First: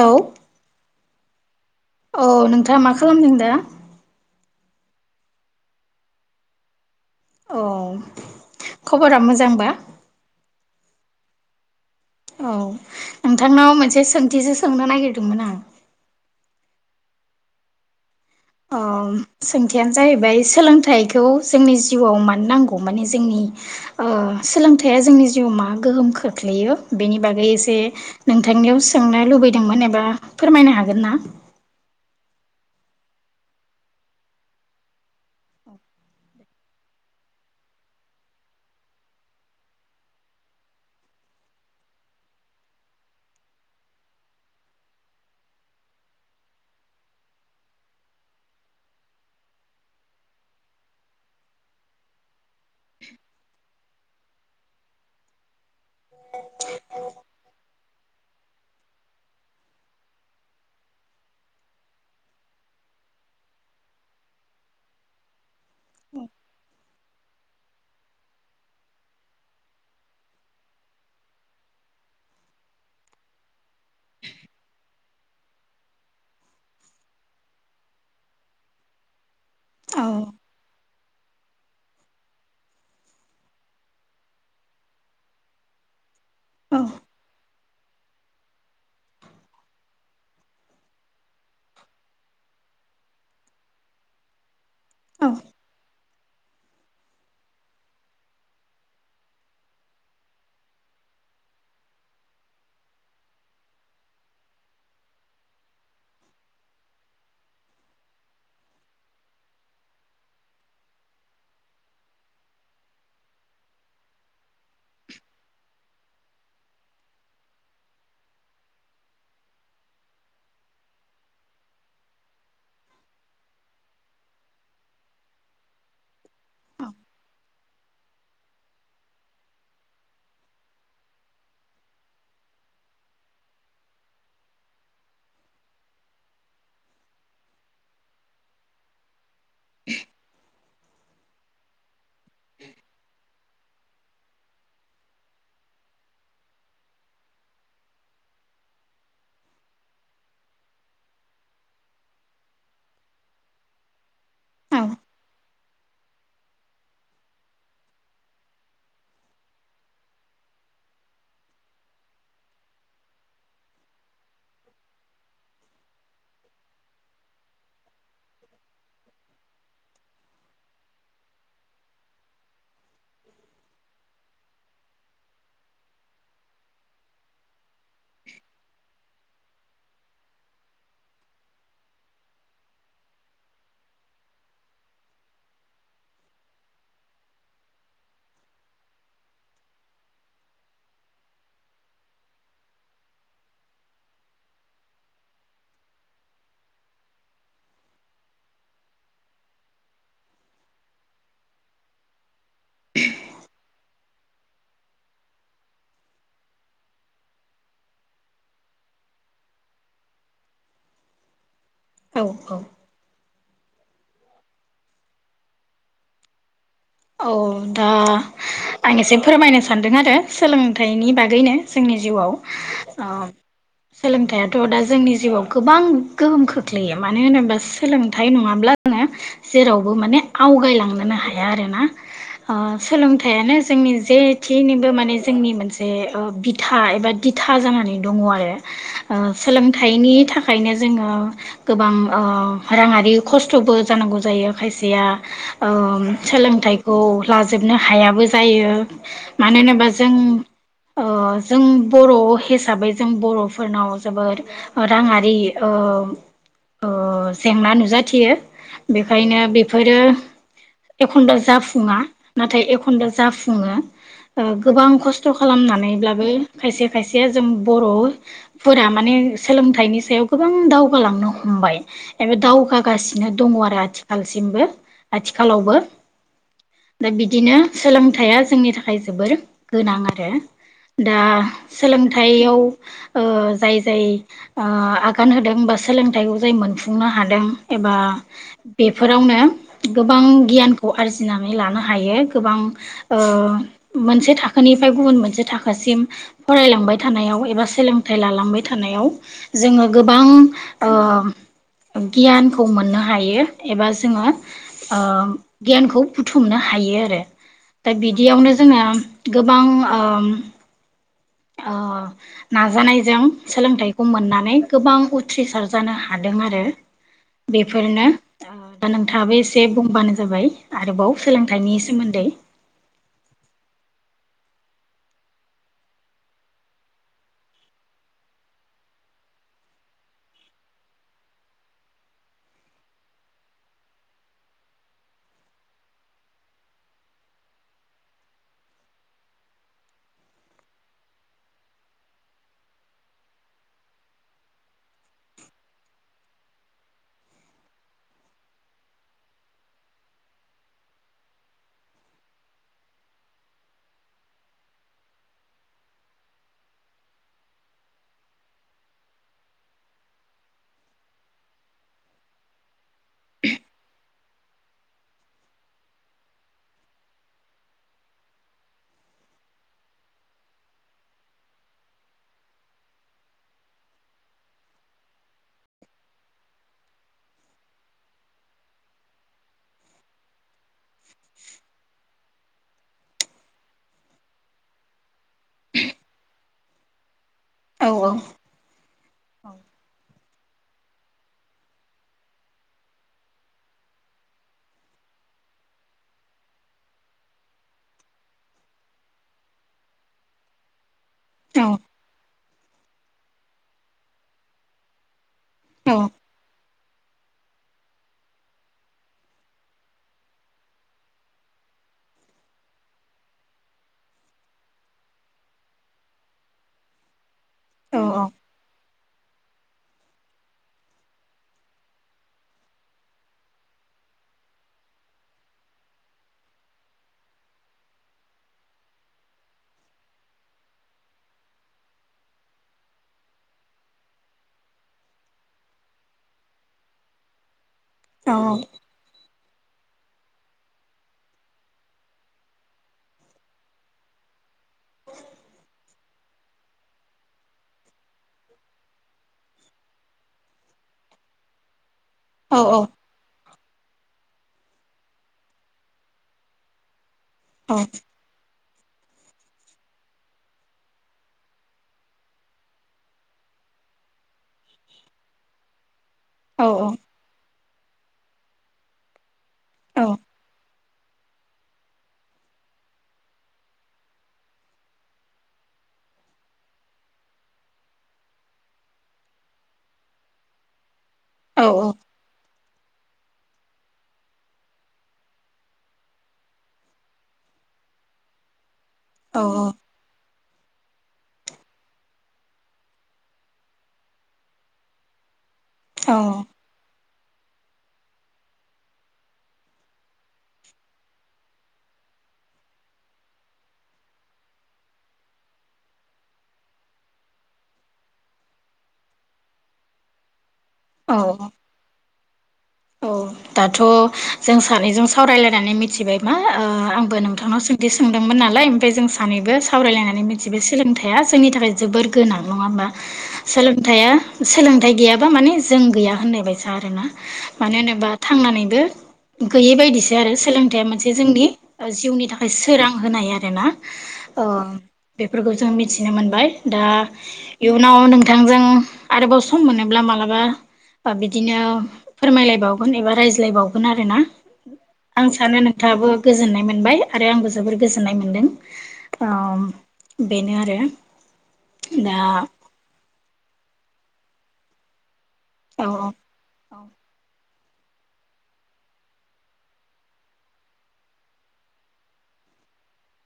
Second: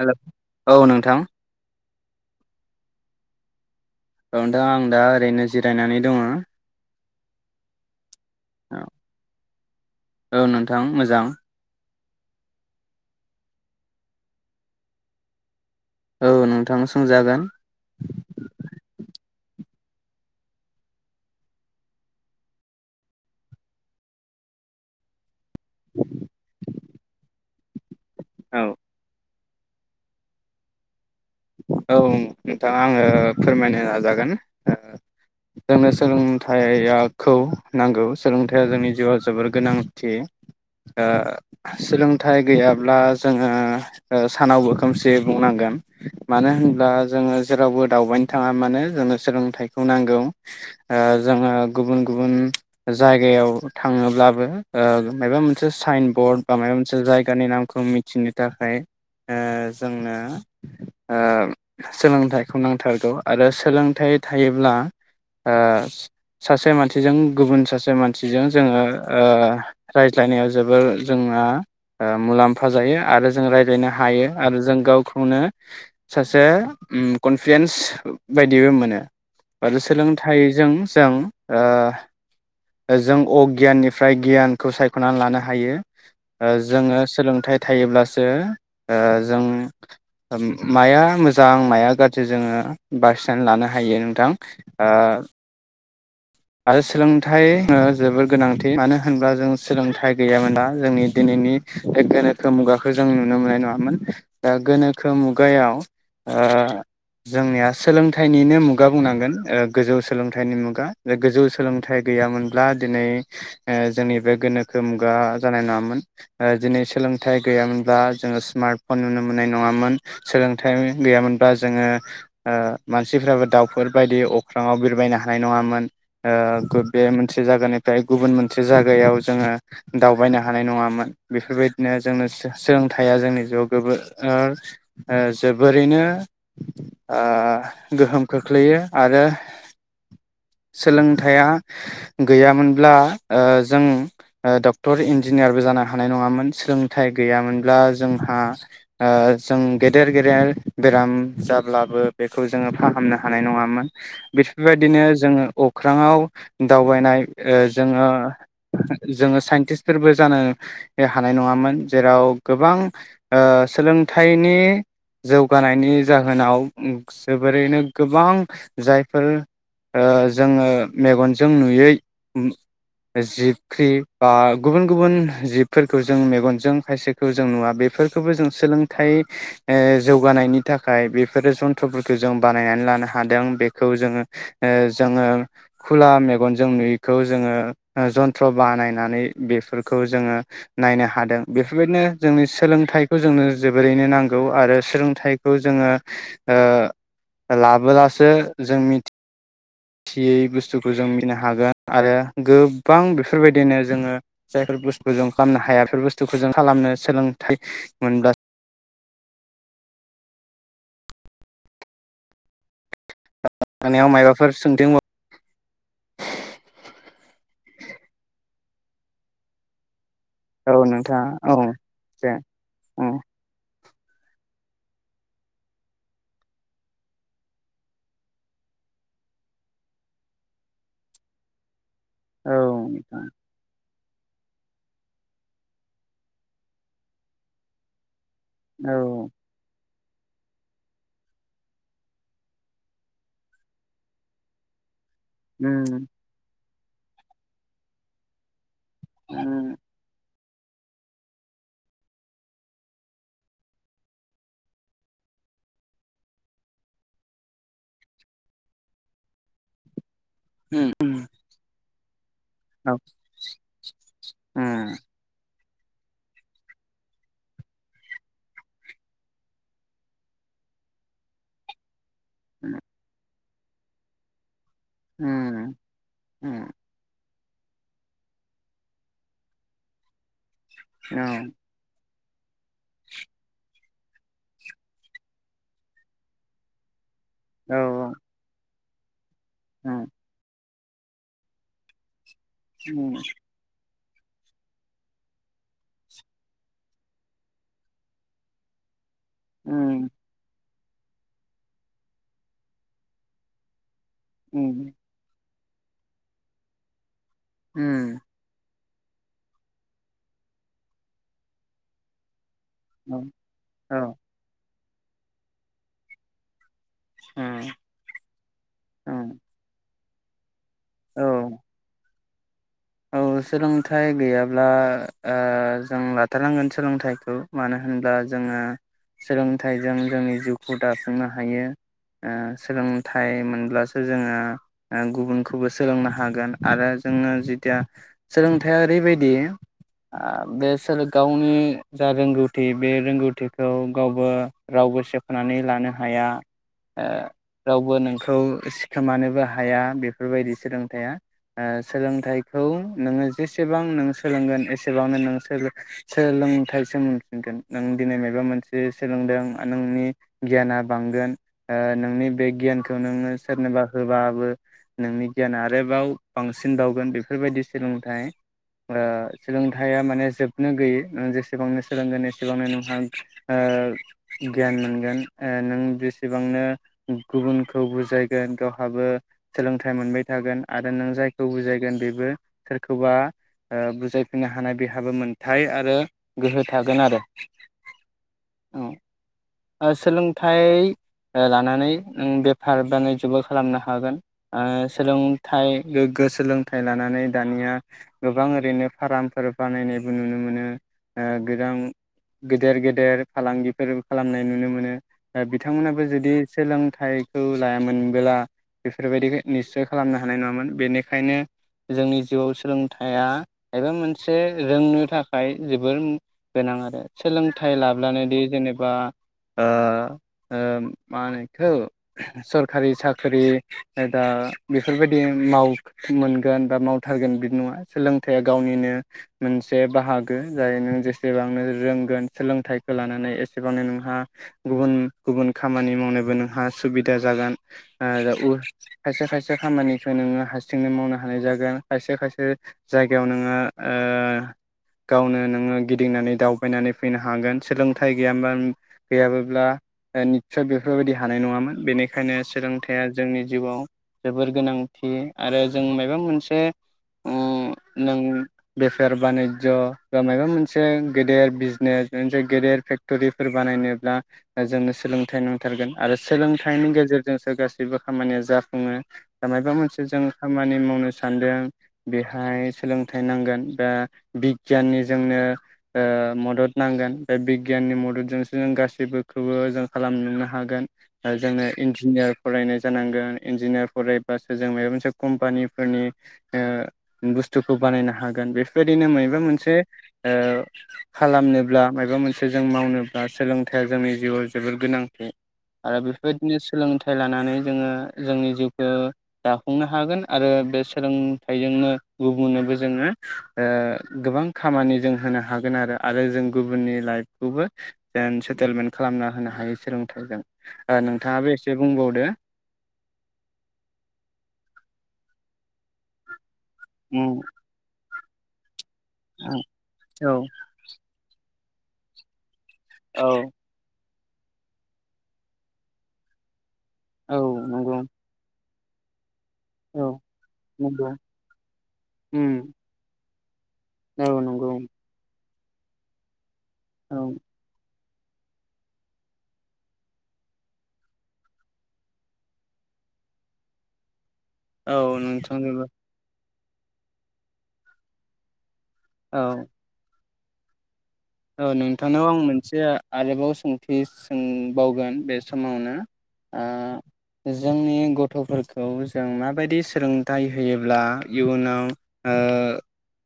Hello औ नोंथां। औ नोंथाङा मा खालामदों दा औ नोंथां आं दा ओरैनो जिरायनानै दङ औ खबरा मोजांबा। औ नोंथां मोजां। औ नोंथांनाव मोनसे सोंथिसो सोंनो नागिरदोंमोन आं। औ नोंथां सोंजागोन। ओ सोंथियानो जाहैबाय सोलोंथाइखौ जोंनि जिउआव मानो नांगौ माने जोंनि ओ सोलोंथाइया जोंनि जिउआव मा गोहोम खोख्लैयो बेनि बागै एसे। औ नोंथांनियाव सोंनो लुबै दोंमोन एबा फोरमायनो हागोन ना। औ नोंथाङा आङो फोरमायनो नाजागोन ओ जोंनो सोलोंथाइयाखौ नांगौ सोलोंथाइया जोंनि जिउआव जोबोर गोनांथि ओ सोलोंथाइ गैयाब्ला जोङो सानावबो खोमसि बुंनांगोन। मानो होनब्ला जोङो जेरावबो दावबायनो थाङा मानो जोंनो सोलोंथाइखौ नांगौ ओ जोङो गुबुन गुबुन जायगायाव थाङोब्लाबो ओ माबा मोनसे साइन बर्ड बा माबा मोनसे जायगानि नामखौ मिथिनो थाखाय ओ जोंनो ओ सोलोंथाइखौ नांथारगौ आरो सोलोंथाइ थायोब्ला ओ सासे मानसिजों गुबुन सासे मानसिजों जोङो ओ रायज्लायनायाव जोबोर जोंहा मुलाम्फा जायो आरो जों रायज्लायनो हायो आरो जों गावखौनो सासे ओ कनफिडेन्स बायदिबो मोनो। आरो औ सोलोंथाइजों जों ओ जों अगियाननिफ्राय गियानखौ सायखनानै लानो हायो। औ जोङो सोलोंथाइ थायोब्लासो ओ जों उम। माया मोजां माया गाज्रि जोङो बासिनानै लानो हायो नोंथां। ओ। आरो सोलोंथाइ जोबोर गोनांथि मानो होनोब्ला जों सोलोंथाइ गैयामोना जोंनि दिनैनि बे गोनोखो मुगाखौ जों नुनो मोननाय नङामोन दा गोनोखो मुगायाव ओ जोंनिया सोलोंथाइनिनो मुगा बुंनांगोन गोजौ सोलोंथाइनि मुगा गोजौ सोलोंथाइ गैयामोनब्ला दिनै जोंनि बे गोनोखो मुगा जानाय नङामोन दिनै सोलोंथाइ गैयामोनब्ला जोङो स्मार्ट फन नुनो मोननाय नङामोन सोलोंथाइ गैयामोनब्ला जोङो ओ मानसिफ्राबो दाउफोरबायायदि अख्राङाव बिरबायनो हानाय नङामोन ओ गुद बे मोनसे जायगानिफ्राय गुबुन मोनसे जायगायाव जोङो दावबायनो हानाय नङामोन बेफोरबायदिनो जोंनो सो-सोलोंथाइया जोंनि जिउआव गो ओ जोबोरैनो ओ गोहोम खोख्लैयो आरो [unintelligible] सोलोंथाइया गैयामोनब्ला ओ जों डक्टर इन्जिनियारबो जानो हानाय नङामोन सोलोंथाइ गैयामोनब्ला जोंहा जों गेदेर गेदेर बेराम जाब्लाबो बेखौ जोङो फाहामनो हानाय नङामोन बेफोरबायदिनो जोङो अख्राङाव दावबायनाय जोङो जोङो साइन्टिस्टफोरबो जानो हानाय नङामोन जेराव गोबां ओ सोलोंथाइनि जौगानायनि जाहोनाव जोबोरैनो गोबां जायफोर ओ जोङो मेगनजों नुयै जिबख्रि बा गुबुन गुबुन जिबफोरखौ जों मेगनजों खायसेखौ जों नुवा बे बेफोरखौबो जों सोलोंथाइ ओ जौगानायनि थाखाय बेफोरो जन्थ्रफोरखौ जों बाहानायनानै लानो हादों बेखौ जोङो ओ जोङो खुला मेगनजों नुयैखौ जोङो जन्थ्र बानायनानै बेफोरखौ जोङो नायनो हादों बेफोरबायदिनो जोंनि सोलोंथाइखौ जोंनो जोबोरैनो नांगौ आरो सोलोंथाइखौ जोङो ओ लाबोलासो जों मिथि थियै बुस्थुखौ जों मिनो हागोन आरो गोबां बेफोरबायदिनो जोङो जायफोर बुस्थु जों खालामनो हाया बेफोर बुस्थुखौ जों खालामनो सोलोंथाइ मोनब्ला औ औ। माबाफोर सोंथि [inaudible] औ दा आं एसे फोरमायनो सानदों आरो औ सोलोंथाइनि नोंथाङा बागैनो औ जोंनि दे जिउआव अ उम सोलोंथाइथ दा जोंनि जिउआव गोबां गोहोम खोख्लैयो मानो होनोबा सोलोंथाइ नङाब्ला जोङो जेरावबो माने आवगायलांनोनो हाया आरो ना ओ औ नोंथां सोलोंथाइयानो जोंनि जे थिनोबो माने जोंनि मोनसे बिथा एबा दिथा जानानै दङ आरो। औ ओ सोलों फिथाइनि थाखायनो जोङो गोबां ओ राङारि खस्थबो जानांगौ जायो खायसेया। औ उम सोलोंथाइ, औ लाजोबनो हायाबो जायो, मानो होनोबा जों ओ जों बर' हिसाबै जों बर'फोरनाव जोबोर राङारि ओ ओ जेंना नुजाथियो बेखायनो बेफोरो, उम उम एखमब्ला जाफु, संहा नाथाय औ एखनबा जाफुङो उम गोबां खस्थ खालामना ब्लाबो खायसे खायसेया जों बर'फोरा माने सोलोंथाइनि सायाव गोबां दावगालांनो हमबाय। एबा दावगा गासिनो, दङ आरो आथिखालसिमबो, आथिखालावबो उम उम दा बिदिनो सोलोंथाइया जोंनि थाखाय जोबोर गोनां आरो दा औ सोलों थायाव ओ जाय जाय ओ आगान होदों बा सोलोंथाइखौ जाय मोनफुंनो हा हादों औ एबा बेफोरावनो उम गोबां गियान अ आरजिनां नानै लानो हायो, गोबां ओ उम मोनसे थाखोनिफ्राय गुबुन मोनसे थाखोसिम फरायलांबाय थानायाव एबा सोलोंथाइ लालांबाय थानायाव, जोङो गोबां, ओम गियानखौ मोननो हायो एबा ज जोङो उम ओम गियानखौ, बुथुमनो हायो आरो दा उम बिदियावनो जोंहा गोबां ओ अ उम नाजानायजों औ सोलोंथाइखौ मोननानै, गोबां उथ्रिसार जानो हादों आरो औ उम बेफोरनो दा नोंथाङाबो उम एसे बुंबानो जाबाय आरोबाव औ सोलोंथाइनि सोमोन्दै औ सोलोंथाइ गैयाब्ला ओ जों लाथारनांगोन सोलोंथाइखौ मानो होनब्ला जोङो सोलोंथाइजों जोंनि जिउखौ दाफुंनो हायो ओ सोलोंथाइ मोनब्लासो जोङो ओ गुबुनखौबो सोलोंनो हागोन आरो जोङो जि थिया सोलोंथाइया ओरैबायदि ओ बेसोर गावनि जा रोंगौथि बे रोंगौथिखौ गावबो रावबो सेखनानै लानो हाया ओ रावबो नोंखौ सिखोमानोबो हाया बेफोरबायदि सोलोंथाइया ओ सोलोंथाइ खौ नोङो जेसेबां नों सोलोंगोन एसेबांनो नों सोलो सोलोंथाइसो मोनफिनगोन नों दिनै माबा मोनसे सोलोंदों नोंनि गियाना बांगोन ओ नोंनि बे गियानखौ नोङो सोरनोबा होबाबो नोंनि गियाना आरोबाव बांसिन बावगोन बे बेफोरबायदि सोलोंथाइ ओ सोलोंथाइया माने जोबनो गैयै ओ जेसेबांनो सोलोंगोन एसेबांनो नोंहा ओ गियान मोनगोन ओ नों जेसेबांनो गुबुनखौ बुजायगोन गावहाबो सोलोंथाइ मोनबाय थागोन। आरो नों जायखौ बुजायगोन बे बो सोरखौबा ओ बुजायफिननो हानाय बेहाबो मोनथाय आरो गोहो थागोन आरो औऔ ओ सोलों थाइ लानानै ओ बेफार बानाय जुबो खालामनो हागोन ओ सोलोंथाइ गोग्गो सोलोंथाइ लानानै दानिया गोबां ओरैनो फारामफोर बानायनायबो नुनो मोनो ओ औ गोदां गेदेर गेदेर फालांगिफोरबो खालामनाय नुनो मोनो। ओ बिथांमोनाबो जुदि सोलों थायखौ लायामोनबोला बेफोरबायदिखो निस्य खालामनो हानाय नङामोन बेनिखायनो जोंनि जिउआव सोलोंथाइया एबा मोनसे रोंनो थाखाय जोबोर गोनां आरो सोलोंथाइ औ लाब्लानो दि जेनेबा आ ओ ओम मा होनो एखौ सरखारि साख्रि दा बेफोरबायदि माव मोनगोन बा मावथारगोन बिदि नङा सोलोंथाइया गावनिनो मोनसे बाहागो जाय नों जेसेबांनो रोंगोन सोलोंथाइखौ लानानै एस सेबांनो नोंहा गुबुन गुबुन खामानि मावनोबो नोंहा सुबिदा जागोन। आरो औ उर खायसे खायसे से खामानिखौ नोङो हारसिंनो मावनो हानाय जागोन खायसे खायसे जायगायाव नोङो ओ गावनो नोङो गिदिंनानै दावबायनानै फैनो हागोन सोलोंथाइ गैयामोनबा नों गैयाबोब्ला ओ निसय बेफोरबायदि हानाय नङामोन बेनिख खायनो औ सोलोंथाइया जोंनि जिउआव जोबोर गोनांथि आरो जों मायबा मोनसे ओम नों बेफार बानिजज बा मायबा मोनसे गेदेर बिजनेस मोनसे गेदेर फेक क्टरिफोर बानायनोब्ला जोंनो सोलोंथाइ नांथारगोन। आरो औ सोलोंथाइनि गेजेरजोंसो गासै जेबो खामानिया जाफुङो मायबा मोनसे जों खामानि मावनो सानदों बेहाय सोलोंथाइ नांगोन बा बिगियाननि जोंनो ओ मदद नांगोन बे बि गियाननि मददजोंसो जों गासैबोखौबो जों खालामनुनो हागोन औ जोङो औ इन्जिनियार फरायनाय जानांगोन इन्जिनियार फरायबासो जों मायबा मोनसे कम्पानिफोरनि ओ बुस्थुखौ बानायनो हागोन बे बायदिनो मायबा मोनसे ओ खालामनोब्ला मायबा मोनसे जों मावनोब्ला सोलोंथाइया जोंनि जिउआव जोबोर गोनांथि। आरो औ बेफोरबायदिनो सोलोंथाइ थाइ लानानै जोङो जोंनि जिउखौ दाफुंनो हागोन आरो बे सोलोंथाइजोंनो गुबुननोबो जोङो ओ गोबां खामानि जों होनो हागोन आरो आरो जों गुबुननि लाइफ खौबो जेन सेटेलमेन्ट खालामना होनो हायो सोलोंथाइजों। ओ औ नोंथाङाबो एसे बुंबावदो। औ दाथ जों सानैजों सावरायलायनानै मिथिबाय मा ओ आंबो उम नोंथांनाव सोंथि सो सोंदोंमोन नालाय जों सानैबो उम सावरायलायनानै औ मिथिबाय सोलोंथाइया जोंनि थाखाय जोबोर गोनां। नङा होमबा औ सोलोंथाइया सोलोंथाइ गैयाबा माने जों गैया होननाय बाय सा आरोना। औ मानो नंगौ होनोबा थांना नैबो गैयै औ बायदिसो आरो सोलोंथाइया नंगौ मोनसे जोंनि ओ जिउनि थाखाय उम सोरां होनाय आरो [unintelligible] औ नंगौ फोरखौ जों मिथिनो मोनबाय दा औ इयुनाव नों थांजों आरोबाव सम मोनोब्ला मालाबा ओ बिदिनो फोरमायलायबावगोन एबा रायज्लायबावगोन आरो ना औ आं सानो नोंथांनोबो नोंथाङाबो गोजोननाय मोन मोनबाय आरो आंबो जोबोर गोजोननाय मोनदों। औ अम बेनो आरो औ नोंथांनाव आं मोनसे आरोबाव सों थि सोंबावगोन बेस औ समावनो आ औ जोंनि गथफोरखौ जों माबायदि सोलोंथाइ होयोब्ला इयुनाव ओ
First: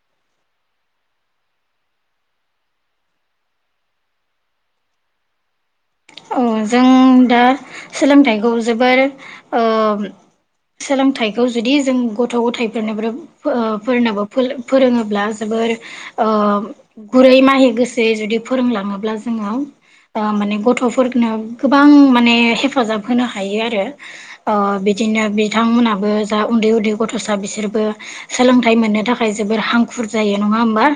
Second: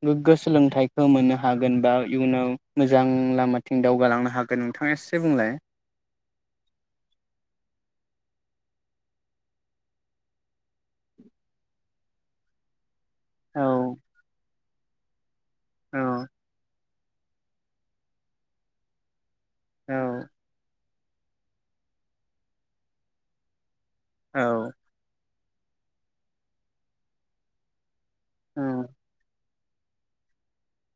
गोग्गो सोलोंथाइखौ मोननो हागोन बा इयुनाव मोजां लामाथिं दावगालांनो हागोन नोंथाङा एसे बुंलाय? औ जों दा सोलोंथाइखौ जोबोर ओ सोलोंथाइखौ जुदि जों गथ गथायाइफोरनिब्रोब औ ओ फोरनोबो फोल फोरोङोब्ला जो जोबोर औ ओम गुरै माहि गोसोयै जुदि फोरोंलाङोब्ला जो जोंनाव औ ओ माने गथ' फोरनो गोबां माने हेफाजाब होनो हायो आरो औ अ बिदिनो बि थांमोनहाबो जा उन्दै उन्दै गथसा बिसोरबो सोलोंथाइ औ मोननो थाखाय जो जोबोर हांखुर जायो नङा ओमबा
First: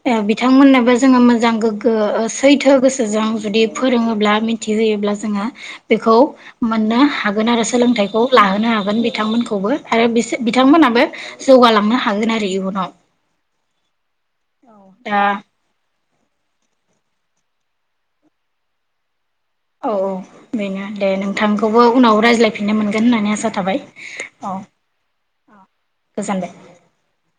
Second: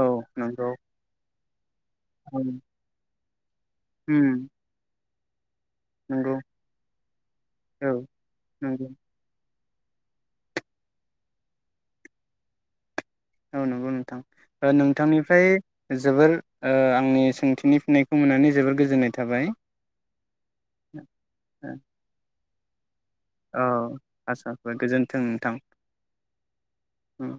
औ ए नंगौ बिथांमोननोबो जोङो मोजा जां गोग गो ओ उम सैथो गोसोजों जुदि फोरोङोब्ला थि होयोब्ला जोंहा बेखौ नंगौ मोननो हागोन आरो औ सोलोंथाइखौ लाहोनो नंगौ हागोन बिथांमोनखौबो। आरो बिसोर बिथांमोनाबो जौगालांनो हागोन आरो इयुनाव। औ नंगौ नोंथां ओ दा नोंथांनिफ्राय जोबोर ओ आंनि सोंथिनि फिननायखौ मोननानै जोबोर गोजोननाय थाबाय औ औ बेनो दे नोंथांखौबो उनाव रायज्लाय फिननो मोनगो गोन होननानै आसा औ थाबाय आसा औ गोजोन्थों नोंथां औ गोजोनबाय। उम